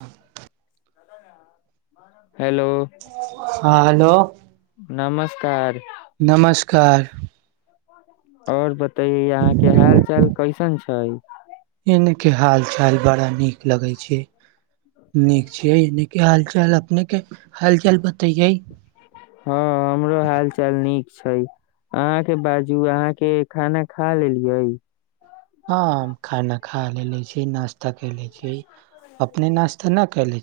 ह हेलो हँ हेलो नमस्कार नमस्कार आओर बता ते ई अहाँ के हाल चाल कैसन छै छै एने के हाल चाल बड़ा नीक लगे छै नीक छीने के हाल चाल अपने के हाल चाल बतैये हँ हमरो हाल चाल नीक छै अहाँके बाजू अहाँके खाना खा लेलियै हँ खाना खा लेलेे छी नाास्ता क ले छी अपने नाश्ता न के छी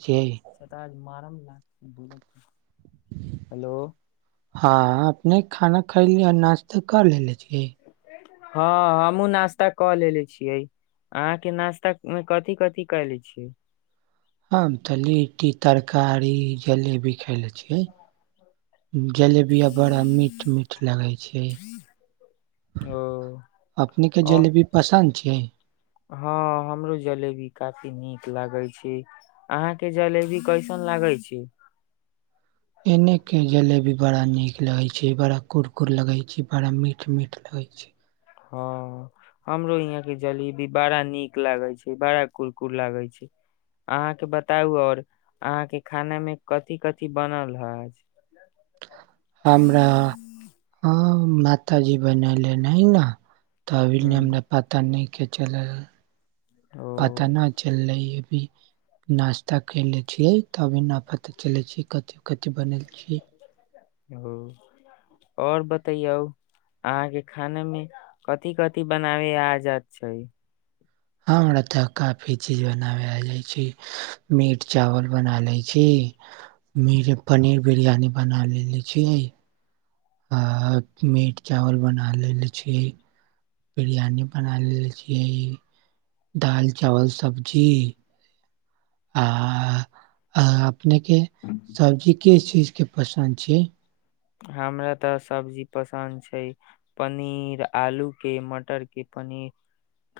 छ मर लाग छै बोल हेलो हँ अपने खाना खैली आ नाश्ता कर लेलेे छियै हँ हमूँ नास्ता कऽ लेे छियै अहाँके नाश्ता मे कथिी कथिी कयले छियै हम तऽ लिट्टी तरकारी जलेबी खय लै छियै जलेबी आ बड़ा मीठ मीठ लगै छै ओ अपने के ओ जलेबी पसन्द छै क हँ हमरो जलेबी काफी नीक लागै छै अहााँके जलेबी कैसन लागै छै अपने के जलेबी बड़ा नीक लगे छै बड़ा कुरकुर लगे छै बड़ा मीठ मीठ लगे छै हँ हमरो यहाँ के जलेबी बड़ा नीक लागे छै बड़ा कुरकुर लागे छै अहाँके बताउ और अहाँ के खाना में कथिी कथि बनल हज हमरा आ मात जी बनले नै ने तबील हमरा पता नहि के चलै ह पता ओ नहि चललै ह नास्ता करले छियै ती नफ चले छ कथि कथि बनल छी हाँ आओर बतैयौ अहाँके खाना मे कथिी कथि बनावे आजाद छै हमँ हमरा तऽ काफी चीज बनाबै आ जाइ छै मीट चावल बना लैत छी मट पनीर बिरयानी बना लेे छीै आ मीट चावल बना लेले छियै बिरियानी बना लेले छियै दाल चावल सब्जी आ आ ने के सब्जी किस चीज के पसन्द छियै हमरा तऽ सब्जी पसन्द छै पनीर आलूके मटरके पनीर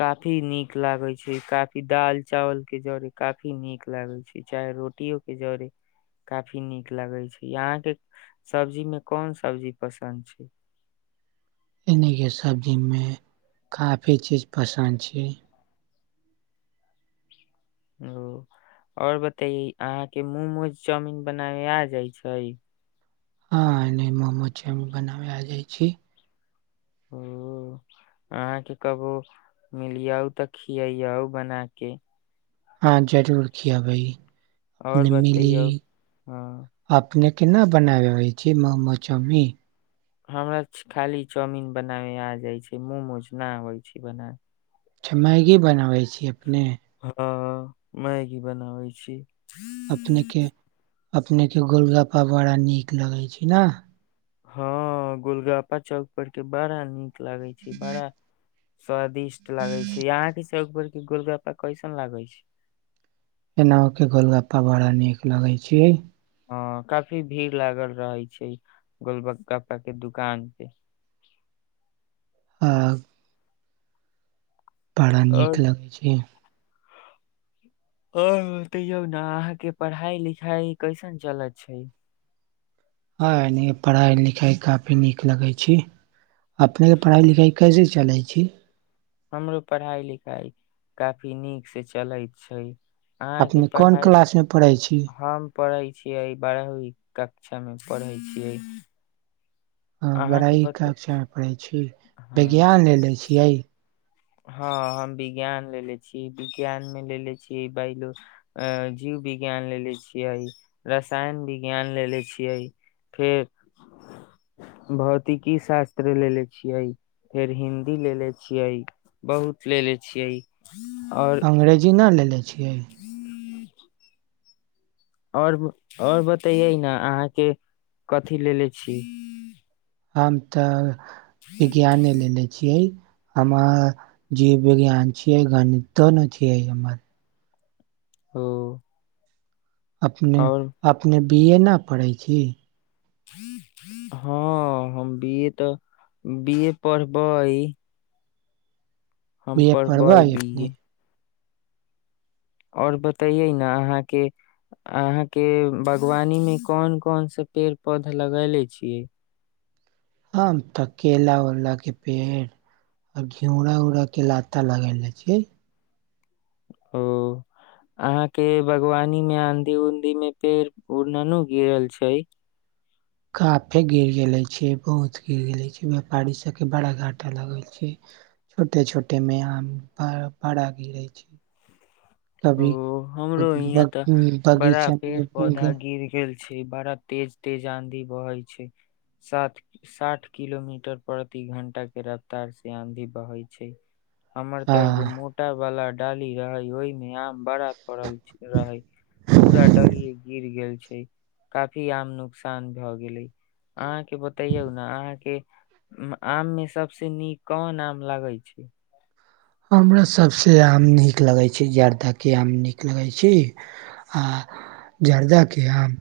काफी नीक लागैत छै काफी दालि चावलके जरे काफी नीक लागैत छै चाहे रोटियओके जड़े काफी नीक लागैत छै अहाँके सब्जी कोन सबजी पसंद छै सब्जीमे काफी चीज पसंद छै ओ आओर बतये अहाँके मोमोज चाउमिन बनाबै आ जाइ छै हँ मोमो च बनाव आ जाै छी ओ अहाँके कहबो मिलियउ तऽ खियउ बना के हँ जरूर खियाबै भइ और अपने मिली बतैयौ हँ अपने केना बनाबै होइ छै ममोचमरी हमरा खाली चाउमीिन बनाबै आ जाइत छै ममोज नहि आबै छै बनाबै अच्छा मैगी बनाबै छीयै अपने हँ मैगी बनाबै छी अपनेके अपनेके गोलगप्पा बड़ा नीक लगै छै ने हँ गुलगापा चौक पर के बाहर आनी नीक लगै छै बड़ा स्वादिष्ट लागै छै अहाँ कें गोलगप्पा कैसन लागै छै एना हो के गोलगप्पा बड़ा नीक लगे छिय ह काफी भीड़ लागल रहै छै गोलबगप्पा के दुकान पे आ बड़ा नीक और लगै छै ह तैयौ ने अहाँके पढ़ाई लिखाइ कैसन चलत छै हँ ए पढ़ाइ लिखाइ काफी नीक लगै छी अपनेके पढ़ाइ लिखाइ कैसे चलै छी हमरो पढ़ाइ लिखाइ काफी नीकसँ चलैत छै अहाँके अपने कोन पढ़ाइ क्लास में पढ़े छी हम पढ़ै छिय बारहवीं कक शिक्षामे पढ़ै छियै ह अहाँ के बड़ाई बत कक्ष पड़ै छी हँ विज्ञान लेने ले छियै हँ हम विज्ञान लेलेे छीियै विज्ञानमे लेले छियै बो जीव विज्ञान लेलेे छियै रसायन विज्ञान लेलेे छियै फेर भौतिकी शास्त्र लेले छियै फेर हिंन्दी लेलेे छियै बहुत ले ले छियै और अंग्रेजी नहि लैले छियै आओर आओर बतैयै ने अहाँके कथी लेे छी हम तऽ विज्ञाने लेलेे छियै आ जी वि ज्ञान छीिय गणित त न आइ अर ओ अपने और अपने बी ए नहिना पढ़ै छी हँ हम ब ए तऽ बए पढ़बै हम बे पड़ब पढ़बै बी अपने आओर बतैयै ने अहाँके अहाँके बागवानीमे कोन कोनसँ पेड़ पौधा लगयले छियै ह तऽ केला उलाके पेड़ आ घिउराा उड़ाके लाता लगाय लै छियै ओ अहाँके बागवानी मे आँधी उंधी मे पेड़ उड़न गिरल छै काफे गिर गेले छै बहुत गिर गेले छै व्यापारी सबके बड़ा घाटा लगल छै छोटे छोटे मेम बड़ा गिरै छै ओ कभी हमरो इहाँ तऽ बड़ा पेड़ बगीचामे पौधा गिर गेल छै बड़ा तेज तेज आंधी बहै छै साात साठ किलोमीटर प्रति घं्टा के रफ्तार से आंधी बहै छै हमर त ई ग हां मूटाा बला डाली रहै ओहिमे बड़ा पड़ल रहे पूरा डलिये गिर गेल छै काफी आम नुकसान भए गेले अहाँके बतैयौ ने अहाँके आम मे सबस नीक कन आम लागै छै हमरा सभसँ आम नीक लगैत छै जर्दाके आम नीक लगैत छै आ जर्दाके आम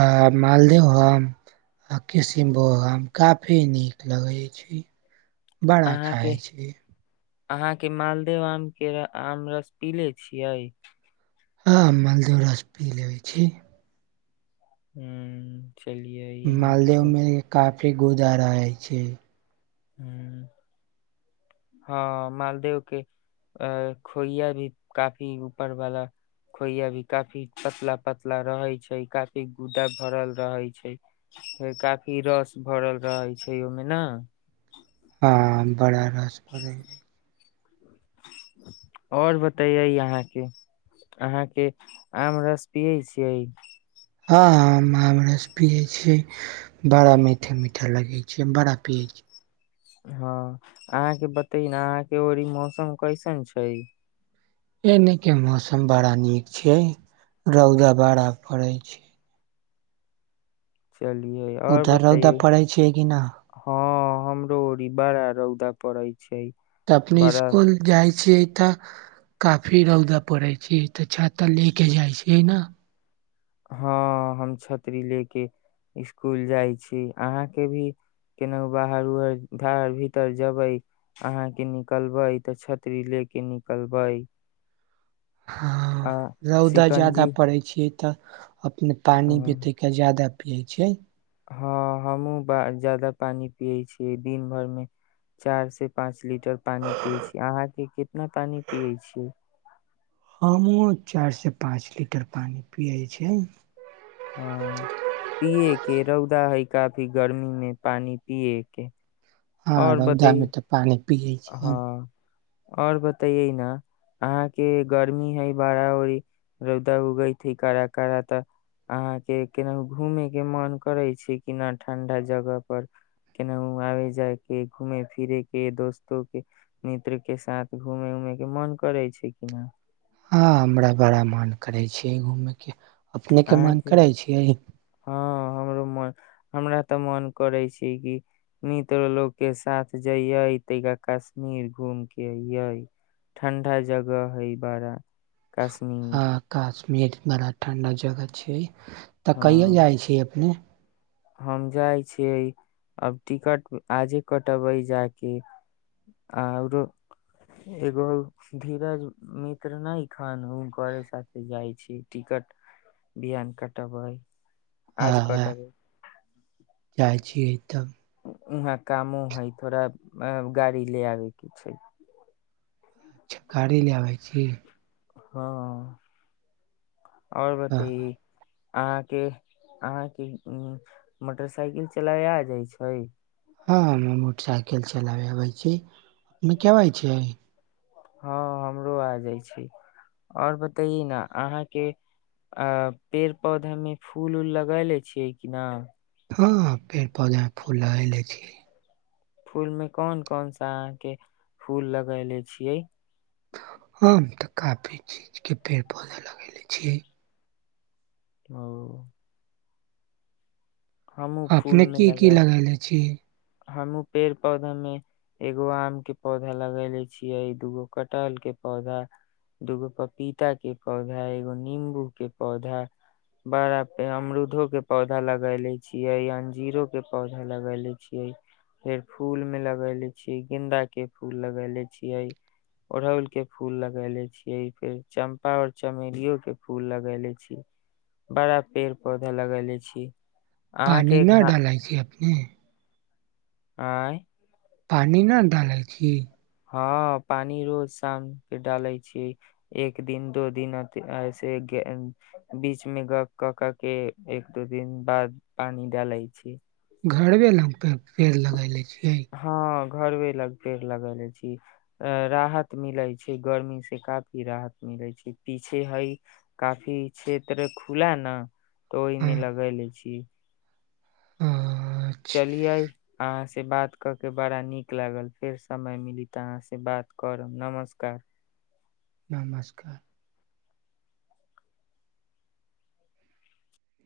आ मालदेह आम आ किशनभोहग आम काफी नीक लगै छै बड़ा अहाँके खाइ छी अहाँके मालदेव आम के आम रस पीले छियै हँ मलद रस पी लेबै छी हू मालदेव मे क ी गोदारा जाइ छै ह्म हँ मालदेव के अ खोइया भी काफी ऊपरवाला खोइया भी काफी पतला पतला रहै छै काफी गुदा भरल रहै छै फेर काफी रस भरल रहै छै ओहिमे ने आम बड़ा रस पड़ै अछि आओर बतैयै अहाँके अहाँके आम रस पियै छियै हँ हमरसँ पियै छियै बड़ा मीठा मीठा लगै छै बड़ा पियै छी हँ अहाँके बतै न अहाँके ओर ई मौसम कैसन छै एने के मौसम बड़ा नीक छै रौदा बड़ा पड़ै छै चलियै और उधर रौदा बतैयै पड़ै छैियै कि नहि हँ हमरो ओ र बारा रौदा पड़ै छै तऽ अपने बड़ा इसकुल जाइ छियै तऽ काफी रौदा पड़ै छै तऽ छाता ले के जाइ छै ने हँ हम छतरी लऽ कऽ इसकुल जाइ छी अहाँके भी केनाहु बाहर उहर धर भीतर जबै अहाँके निकलबै तऽ छत्ररी लऽ कऽ निकलबै आ हँ रौदा ज्यादा शिकंजी पड़ै छियै तऽ अपने पानि हँ बितैके जादा पियै छै हँ हमहुँ ब जादा पानि पियै छियै दिन भर मे चार से पाँच लीटर पानि पिय छी अहाँ के कितना पानि पियै छियै हमहूँ चारिसँ पाँच लीटर पानि पियैत छै हँ ईए के रौदा है काफी गर्मी मे पानी पियए के और हँो बतै दामत पानि पियै छी हम आओर बतैै ने अहाँके गर्मी हइ बड़ा ओरी रौदा उगैत हे कड़ा कारड़ा तऽ अहाँके केनाहु घूमे के मन करै छै किना ठं्डा जगह पर केनाहु आबे जाय के घूमे फिरे के दोस्त के मित्र के साथ घूमे उमे के मन करै छै कि न हँ हमरा बड़ा मन करै छै की घूममे के अपनेके मन अहाँके करै छियै हँ हमरो हमरा तऽ मन करे छै क मित्र लोकग के साथ जयये ता कश्मीर घूम केयये ठंडा जगह हे बड़ा काश्मीर मे बड़ा ठणडा जगह छै तऽ कैयो हँ जाइ छी अपने हम जाइ छियै आब टिकट आजे कटबै जा क आरो एगो धीरज मित्र नेखन ओ घरे साथे जाइ छी टिकट बिियान कटबै आज कटा ब काजी होत उहाँ कामो है थोड़ा अ गाड़ी ले आबेके छै च्छा गी ले आबै छी हँ आओर हाँ बतै अहाँके अहाँके मोटरसाइकिल चलाय आ जाइ छै हँ हम मोटरसाइकिल चलाबे आबै छी अपने केब छ हँ हमरो आ जाइ छै आओर बतेे ने अहाँके अ पेड़ पौधा मे फूल उऊल लगा ले छियै कि न हँ पेड़ पौधा मे फूल लग ले छी फूलमे कोन कोन सा अहाँके फूल लगैले छियै हम तऽ काफी चीज के पेड़ पौधा लगेेले छियै ओ हमू फूल अपने में की की लगे लगले छी हमू पेड़ पौधा में एगो आम के पौधा लगेले छीिये दूगो कटहल के पौधा दूगो पपीता के पौधा एगो नंबू के पौधा बड़ा पे अमरूदो के पौधा लगेले छीियै अंजीरो के पौधा लगले छिय फेर फूल मे लगैले छीियै गेदाा के फूल लगैले छियै ओड़हुल के फूल लगैले छियै फेर चम्पा और चमेलियो के फूल लगैले छीिय बड़ा पेड़ पौधा लगैले छी पानि अहाँके न घा डालै छै अपने नहि आँय आँ पानि न डालै छी हँ पानी रोज शाम के डाले छी एक दिन दो दिन ऐस बीच मे ग कऽ क के एक दो दिन बाद पानी डाले छी घरवे लगे पेड़ लगेले छी हँ घरवे लग पेड़ लगेले छी राहत मिले छै गर्मी से काफी राहत मिले छै पीछे हय काफी क्षेत्र खुला ने तऽ ओहि मे हँ लगे ले छी चलि अच्छा आइ से बात कऽ के बड़ा नीक लागल फेर समय मिली तऽ अहाँसँ बात करब नमस्कार नमस्कार